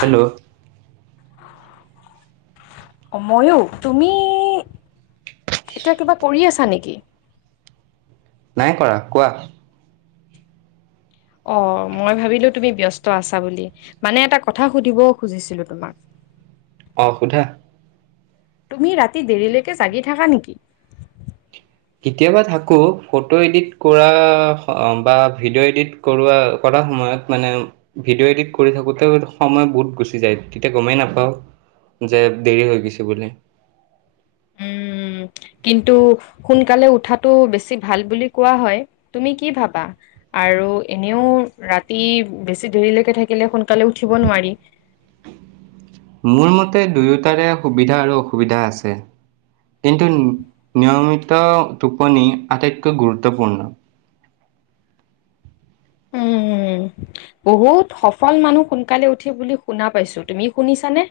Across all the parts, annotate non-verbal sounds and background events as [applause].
Hello. অ', ময়ো, তুমি এতিয়া কিবা কৰি আছা নেকি? নাই কৰা, কোৱা? অ', মই ভাবিলো তুমি ব্যস্ত আছা বুলি, মানে এটা কথা সুধিব খুজিছিলো তোমাক। অ', সোধা। তুমি ৰাতি দেৰিলৈকে জাগি থাকা নেকি? কেতিয়াবা থাকোঁ ফটো এডিট কৰা বা ভিডিঅ' এডিট কৰোৱা কৰা সময়ত মানে ভিডিঅ' এডিট কৰি থাকোতেওঁ সময় বহুত গুচি যায়, তেতিয়া গমেই নাপাওঁ। যে দেৰি হৈ গৈছে বোলে। উম। কিন্তু সোনকালে উঠাটো বেছি ভাল বুলি কোৱা হয়, তুমি কি ভাবা? আৰু এনেও ৰাতি বেছি দেৰিলৈকে থাকিলে, সোনকালে উঠিব নোৱাৰি। মোৰ মতে দুয়োটাৰে সুবিধা আৰু অসুবিধা আছে। কিন্তু নিয়মিত টোপনি আটাইতকৈ গুৰুত্বপূৰ্ণ। উম উম উম। বহুত সফল মানুহ সোনকালে উঠে বুলি শুনা পাইছো, তুমি শুনিছানে?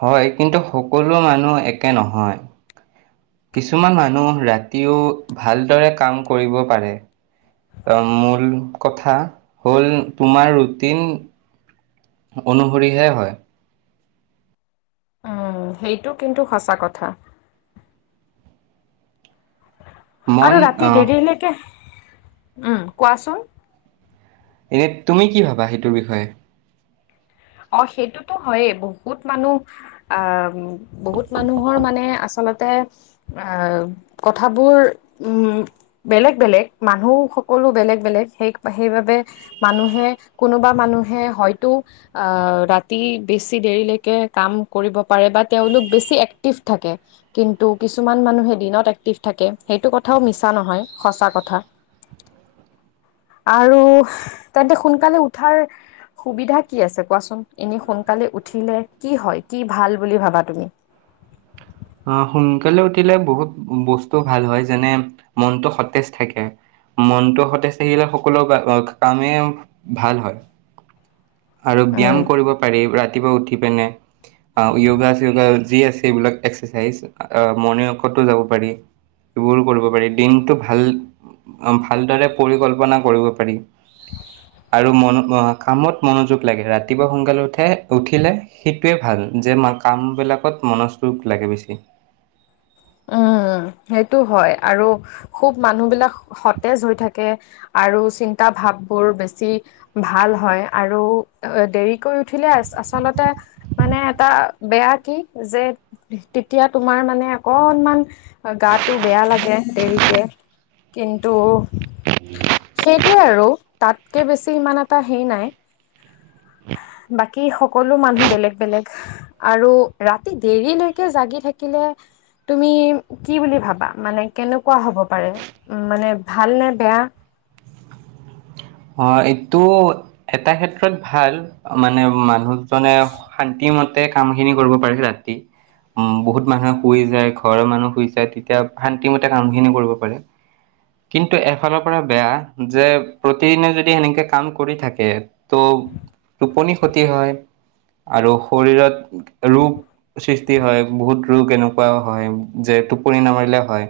হয়, কিন্তু সকলো মানুহ একে নহয়। কিছুমান মানুহ ৰাতিও ভালদৰে কাম কৰিব পাৰে। অ', মূল কথা, হ'ল, তোমাৰ ৰুটিন। অনুসৰিহে হয়। উম, সেইটো কিন্তু সঁচা কথা। মন আৰু ৰাতি আহ দেৰিলৈকে, উম, কোৱাচোন? এনে তুমি কি ভাবা? সেইটোৰ বিষয়ে। অ', সেইটোতো হয়েই, বহুত মানুহ- আহ', বহুত মানুহৰ মানে আচলতে- আহ', কথাবোৰ, উম। বেলেগ বেলেগ, মানুহ সকলো বেলেগ বেলেগ, সেই সেইবাবে মানুহে, কোনোবা মানুহে হয়তো আহ', ৰাতি বেছি দেৰিলৈকে কাম কৰিব পাৰে বা তেওঁলোক বেছি এক্টিভ থাকে। কিন্তু কিছুমান মানুহে দিনত এক্টিভ থাকে, সেইটো কথাও মিছা নহয়, সঁচা কথা। আৰু তেন্তে সোনকালে উঠাৰ, সুবিধা কি আছে কোৱাচোন? এনেই সোনকালে উঠিলে কি হয়? কি ভাল বুলি ভাবা তুমি? অ', সোনকালে উঠিলে বহুত বস্তু ভাল হয় যেনে মনটো সতেজ থাকে। মনটো সতেজ থাকিলে সকলো কামেই, ভাল হয়। আৰু ব্যায়াম উম। কৰিব পাৰি ৰাতিপুৱা উঠি পিনে। অ', ইউগা চিওগা যি আছে এইবিলাক এক্সাইজ মৰ্ণং ৱাকতো যাব পাৰি। এইবোৰ কৰিব পাৰি দিনটো ভাল ভালদৰে পৰিকল্পনা কৰিব পাৰি, আৰু কামত মনোযোগ লাগে ৰাতিপুৱা সোনকালে উঠে উঠিলে সেইটোৱে ভাল যে কামবিলাকত মন যোগ লাগে বেছিকে। উম, সেইটো হয় আৰু, খুব মানুহ বিলাক সতেজ হৈ থাকে। আৰু চিন্তা ভাব বোৰ বেছি। ভাল হয় আৰু এ দেৰিকৈ উঠিলে আচলতে মানে এটা বেয়া কি যে, তেতিয়া তোমাৰ মানে অকনমান, গাটো বেয়া লাগে দেৰিকে, কিন্তু- সেইটোৱেই আৰু, তাতকে বেছি ইমান এটা হেৰি নাই। বাকী সকলো মানুহ বেলেগ বেলেগ। আৰু ৰাতি দেৰিলৈকে জাগি থাকিলে। তুমি কি বুলি ভাবা মানে কেনেকুৱা হ'ব পাৰে, মানে ভাল নে বেয়া? অ', এইটো, এটা ক্ষেত্ৰত ভাল মানে মানুহ জনে শান্তি মতে কাম খিনি কৰিব পাৰিছে ৰাতি। উম বহুত মানুহে শুই যায় ঘৰৰ মানুহ শুই যায় তেতিয়া শান্তিমতে কামখিনি কৰিব পাৰে। কিন্তু এফালৰ পৰা বেয়া যে প্ৰতিদিনে যদি সেনেকে কাম কৰি থাকে, ত', টোপনি ক্ষতি হয়। আৰু শৰীৰত, ৰোগ সৃষ্টি হয় বহুত ৰোগ এনেকুৱাও হয় যে টোপনি নামাৰিলে হয়।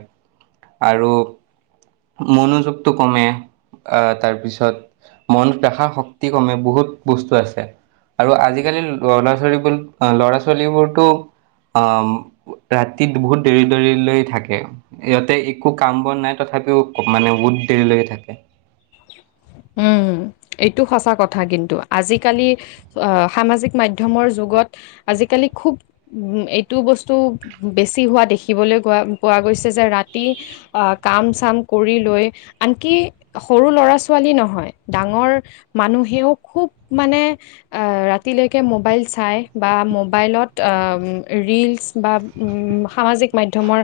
আৰু, মনোযোগটো কমে, আহ', তাৰপিছত। মনত পেখা শক্তি কমে বহুত বস্তু আছে। আৰু আজিকালি ল'ৰা-ছোৱালীবোৰ ল'ৰা- ছোৱালীবোৰতো, আহ', - ৰাতিত বহুত দেৰি দেৰি লৈ থাকে। ইহঁতে একো কাম বন নাই তথাপিও মানে বহুত দেৰি লৈকে থাকে। উম এইটো সঁচা কথা কিন্তু আজিকালি আহ সামাজিক মাধ্যমৰ যুগত আজিকালি খুব এইটো বস্তু বেছি হোৱা দেখিবলে পোৱা গৈছে যে ৰাতি আহ কাম চাম কৰি লৈ আনকি সৰু ল'ৰা ছোৱালী নহয়, ডাঙৰ মানুহেও খুব মানে ৰাতিলৈকে মোবাইল চাই বা মোবাইলত ৰিলচ বা উম সামাজিক মাধ্যমৰ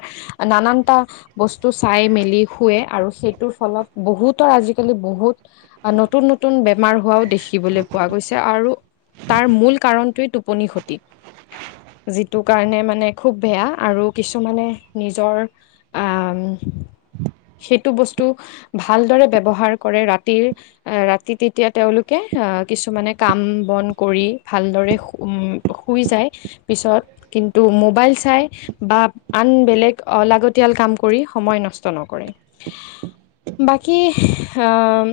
নানানটা বস্তু চাই মেলি শুৱে আৰু সেইটোৰ ফলত বহুতৰ আজি কালি বহুত নতুন নতুন বেমাৰ হোৱাও দেখিবলৈ পোৱা গৈছে আৰু তাৰ মূল কাৰণটোৱে টোপনি খতি। যিটো কাৰণে মানে খুব বেয়া আৰু কিছুমানে নিজৰ আহ সেইটো বস্তু ভালদৰে ব্যৱহাৰ কৰে ৰাতিৰ ৰাতি তেতিয়া তেওঁলোকে আহ কিছুমানে কাম বন কৰি ভালদৰে সোম শুই যায় পিছত কিন্তু মোবাইল চাই বা আন বেলেগ অলাগতিয়াল কাম কৰি সময় নষ্ট নকৰে। বাকী আহ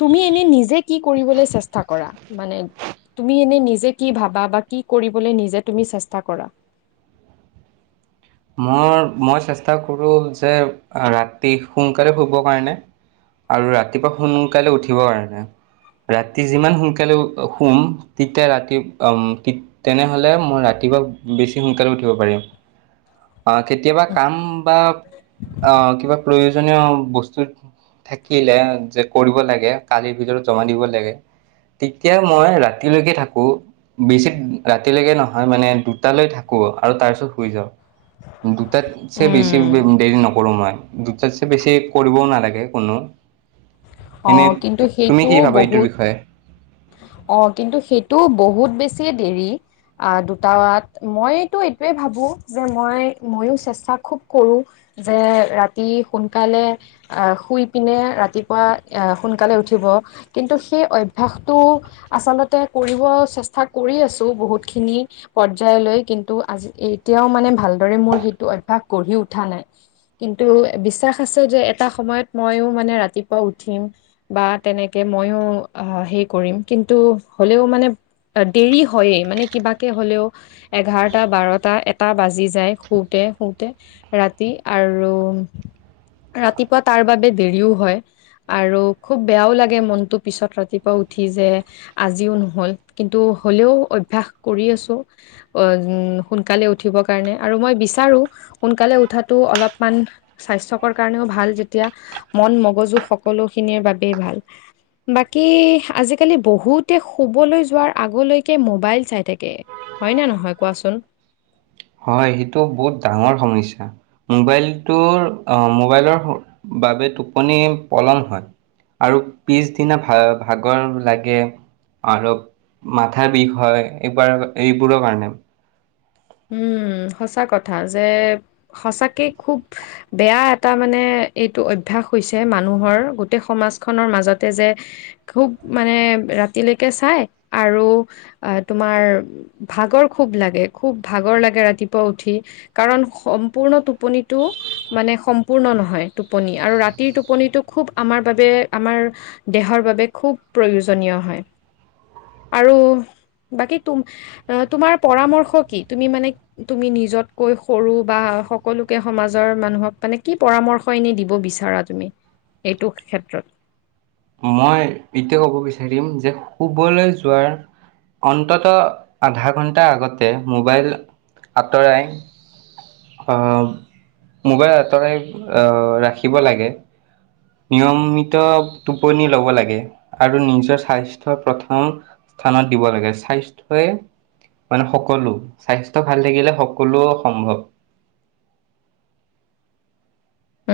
তুমি এনে নিজে কি কৰিবলৈ চেষ্টা কৰা মানে তুমি এনে নিজে কি ভাবা বা কি কৰিবলৈ নিজে তুমি চেষ্টা কৰা? মই মই চেষ্টা কৰো যে ৰাতি সোনকালে শুব কাৰণে। আৰু ৰাতিপুৱা সোন কালে উঠিব কাৰনে। ৰাতি যিমান সোনকালে শুম তেতিয়া ৰাতি আম তি তেনেহলে মই ৰাতিপুৱা বেছি সোনকালে উঠিব পাৰিম। অ কেতিয়াবা কাম বা অ কিবা প্ৰয়োজনীয় বস্তু থাকিলে যে কৰিব লাগে কালিৰ ভিতৰত জমা দিব লাগে। তেতিয়া মই ৰাতিলৈকে থাকো। বেছি ৰাতিলৈকে নহয় মানে দুটালৈ থাকো আৰু তাৰ পিছত শুই যাও। দুটাত চে বেছি উম দেৰি নকৰো মই, দুটাত চে বেছি কৰিবও নালাগে কোনো। অ এনেই কিন্তু তুমি কি সেইটোও ভাবা এইটোৰ বহুত বিষয়ে? অ কিন্তু সেইটো বহুত বেছি দেৰি। আহ দুটাত, মইতো এইটোৱেই ভাবো যে মই ময়ো চেষ্টা খুব কৰোঁ। যে ৰাতি সোনকালে আ শুই পিনে ৰাতিপুৱা সোনকালে উঠিব কিন্তু সেই অ ভ্যাসটো আচলতে কৰিব চেষ্টা কৰি আছোঁ বহুতখিনি। পৰ্যায়লৈ কিন্তু আজি এতিয়াও মানে ভালদৰে মোৰ সেইটো অভ্যাস গঢ়ি উঠা নাই। কিন্তু বিশ্বাস আছে যে এটা সময়ত ময়ো মানে ৰাতিপুৱা উঠিম। বা তেনেকে মইও অ সেই কৰিম কিন্তু হ'লেও মানে দেৰি হয়য়ে মানে কিবাকে হ'লেও এঘাৰটা বাৰটা এটা বাজি যায় শুওঁতে শুওঁতে ৰাতি আৰু ৰাতিপুৱা তাৰ বাবে দেৰিও হয় আৰু খুব বেয়াও লাগে মনতো পিছত ৰা তিপুৱা উঠি যে আজিও নহ'ল কিন্তু হ'লেও অভ্যাস কৰি আছো। অন সোনকালে উঠিবৰ কাৰণে আৰু মই বিচাৰো সোনকালে উঠাটো অলপমান স্বাস্থ্যকৰ কাৰণেও ভাল যেতিয়া, মন মগজু সকলোখিনিৰ বাবেই ভাল। কি আজিকালি বহুতে শুবলৈ যোৱাৰ আগলৈকে মোবাইল চাই থাকে। হয়নে নহয় কোৱাচোন হয় সেইটো বহুত ডাঙৰ সমস্যা মোবাইলটোৰ আহ মোবাইলৰ বাবে টোপনি পলম হয় আৰু পিছদিনা ভা ভাগৰ লাগে আৰু মাথা বিষ হয় এইবাৰ এইবোৰৰ কাৰণে উম সঁচা কথা যে সঁচাকে খুব বেয়া এটা মানে এইটো অভ্যাস হৈছে মানুহৰ গোটেই সমাজখনৰ মাজতে যে খুব মানে ৰাতিলৈকে চাই আৰু আহ তোমাৰ ভাগৰ খুব লাগে খুব ভাগৰ লাগে ৰাতিপুৱা উঠি কাৰণ সম্পূৰ্ণ টোপনিটো মানে সম্পূৰ্ণ নহয় টোপনি আৰু ৰাতিৰ টোপনিটো খুব আমাৰ বাবে আমাৰ দেহৰ বাবে খুব প্ৰয়োজনীয় হয় আৰু বাকী তুম তোমাৰ পৰামৰ্শ কি তুমি মানে তুমি নিজতকৈ সৰু বা সকলোকে সমাজৰ মানুহক মানে কি পৰামৰ্শ হয় নি দিব বিচাৰা তুমি এইটো ক্ষেত্ৰত মই এতিয়া ক'ব বিচাৰিম যে শুবলৈ যোৱাৰ অন্তত আধা ঘণ্টা আগতে মোবাইল আঁতৰাই অ মোবাইল আতৰাই আহ ৰাখিব লাগে নিয়মিত টোপনি লব লাগে আৰু নিজৰ স্বাস্থ্যৰ প্ৰথম স্থানত দিব লাগে স্বাস্থ্যই মানে সকলো স্বাস্থ্য ভাল থাকিলে সকলো সম্ভৱ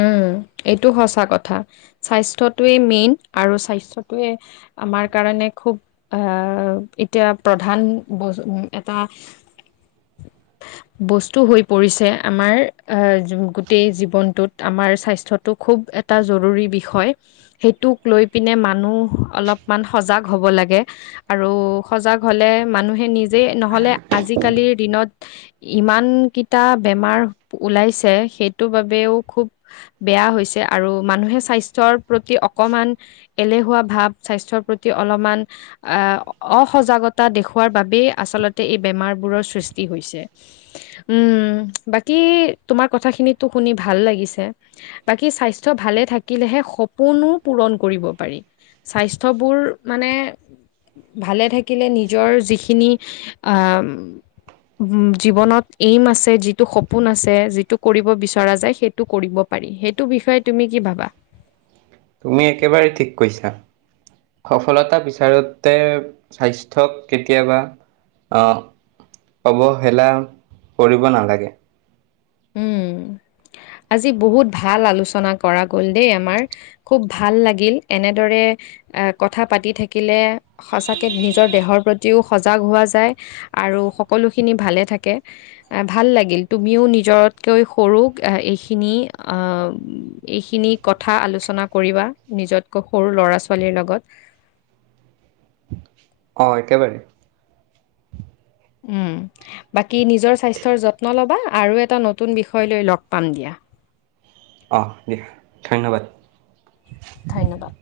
উম এইটো সঁচা কথা স্বাস্থ্যটোৱে মেইন আৰু স্বাস্থ্যটোৱে আমাৰ কাৰণে খুব আহ এতিয়া প্ৰধান ব এটা [unintelligible] বস্তু হৈ পৰিছে আমাৰ আহ গোটেই জীৱনটোত আমাৰ স্বাস্থ্যটো খুব এটা জৰুৰী বিষয় সেইটোক লৈ পিনে মানুহ অলপমান সজাগ হ'ব লাগে আৰু সজাগ হ'লে মানুহে নিজেই নহলে আজিকালিৰ দিনত ইমানকেইটা বেমাৰ ওলাইছে সেইটোৰ বাবেও খুব বেয়া হৈছে আৰু মানুহে স্বাস্থ্যৰ প্ৰতি অকমান এলেহুৱা ভাৱ স্বাস্থ্যৰ প্ৰতি অলপমান আহ অসজাগতা দেখওঁৱাৰ বাবেই আচলতে এই বেমাৰবোৰৰ সৃষ্টি হৈছে উম বাকী তোমাৰ কথা খিনিতো শুনি ভাল লাগিছে বাকী স্বাস্থ্য ভালে থাকিলেহে সপোনো পূৰণ কৰিব পাৰি স্বাস্থ্যবোৰ মানে ভালে থাকিলে নিজৰ যিখিনি আহ জীৱনত এইম আছে, যিটো সপোন আছে, যিটো কৰিব বিচৰা যায়, সেই টো কৰিব পাৰি সেইটো বিষয়ে তুমি কি ভাবা তুমি একেবাৰে ঠিক কৈছা সফলতা বিচাৰোতে স্বাস্থ্যক কেতিয়াবা অ অৱহেলা কৰিব নালাগে উম আজি বহুত ভাল আলোচনা কৰা গ'ল দেই আমাৰ খুব ভাল লাগিল এনেদৰে এ কথা পাতি থাকিলে সঁচাকে নিজৰ দেহৰ প্ৰতিও সজাগ হোৱা যায় আৰু সকলো খিনি ভালে থাকে, এ ভাল লাগিল তুমিও নি নিজতকৈ সৰুক এইখিনি আহ এইখিনি কথা আলোচনা কৰিবা, নিজতকৈ সৰু ল'ৰা ছোৱালীৰ লগত। উ [unintelligible] অ' একেবাৰে। ওম বাকী নিজৰ স্বাস্থ্যৰ যত্ন ল'বা, আৰু এটা নতুন বিষয় লৈ লগ পাম দিয়া। অঁ দিয়া ধন্যবাদ। ধন্যবাদ।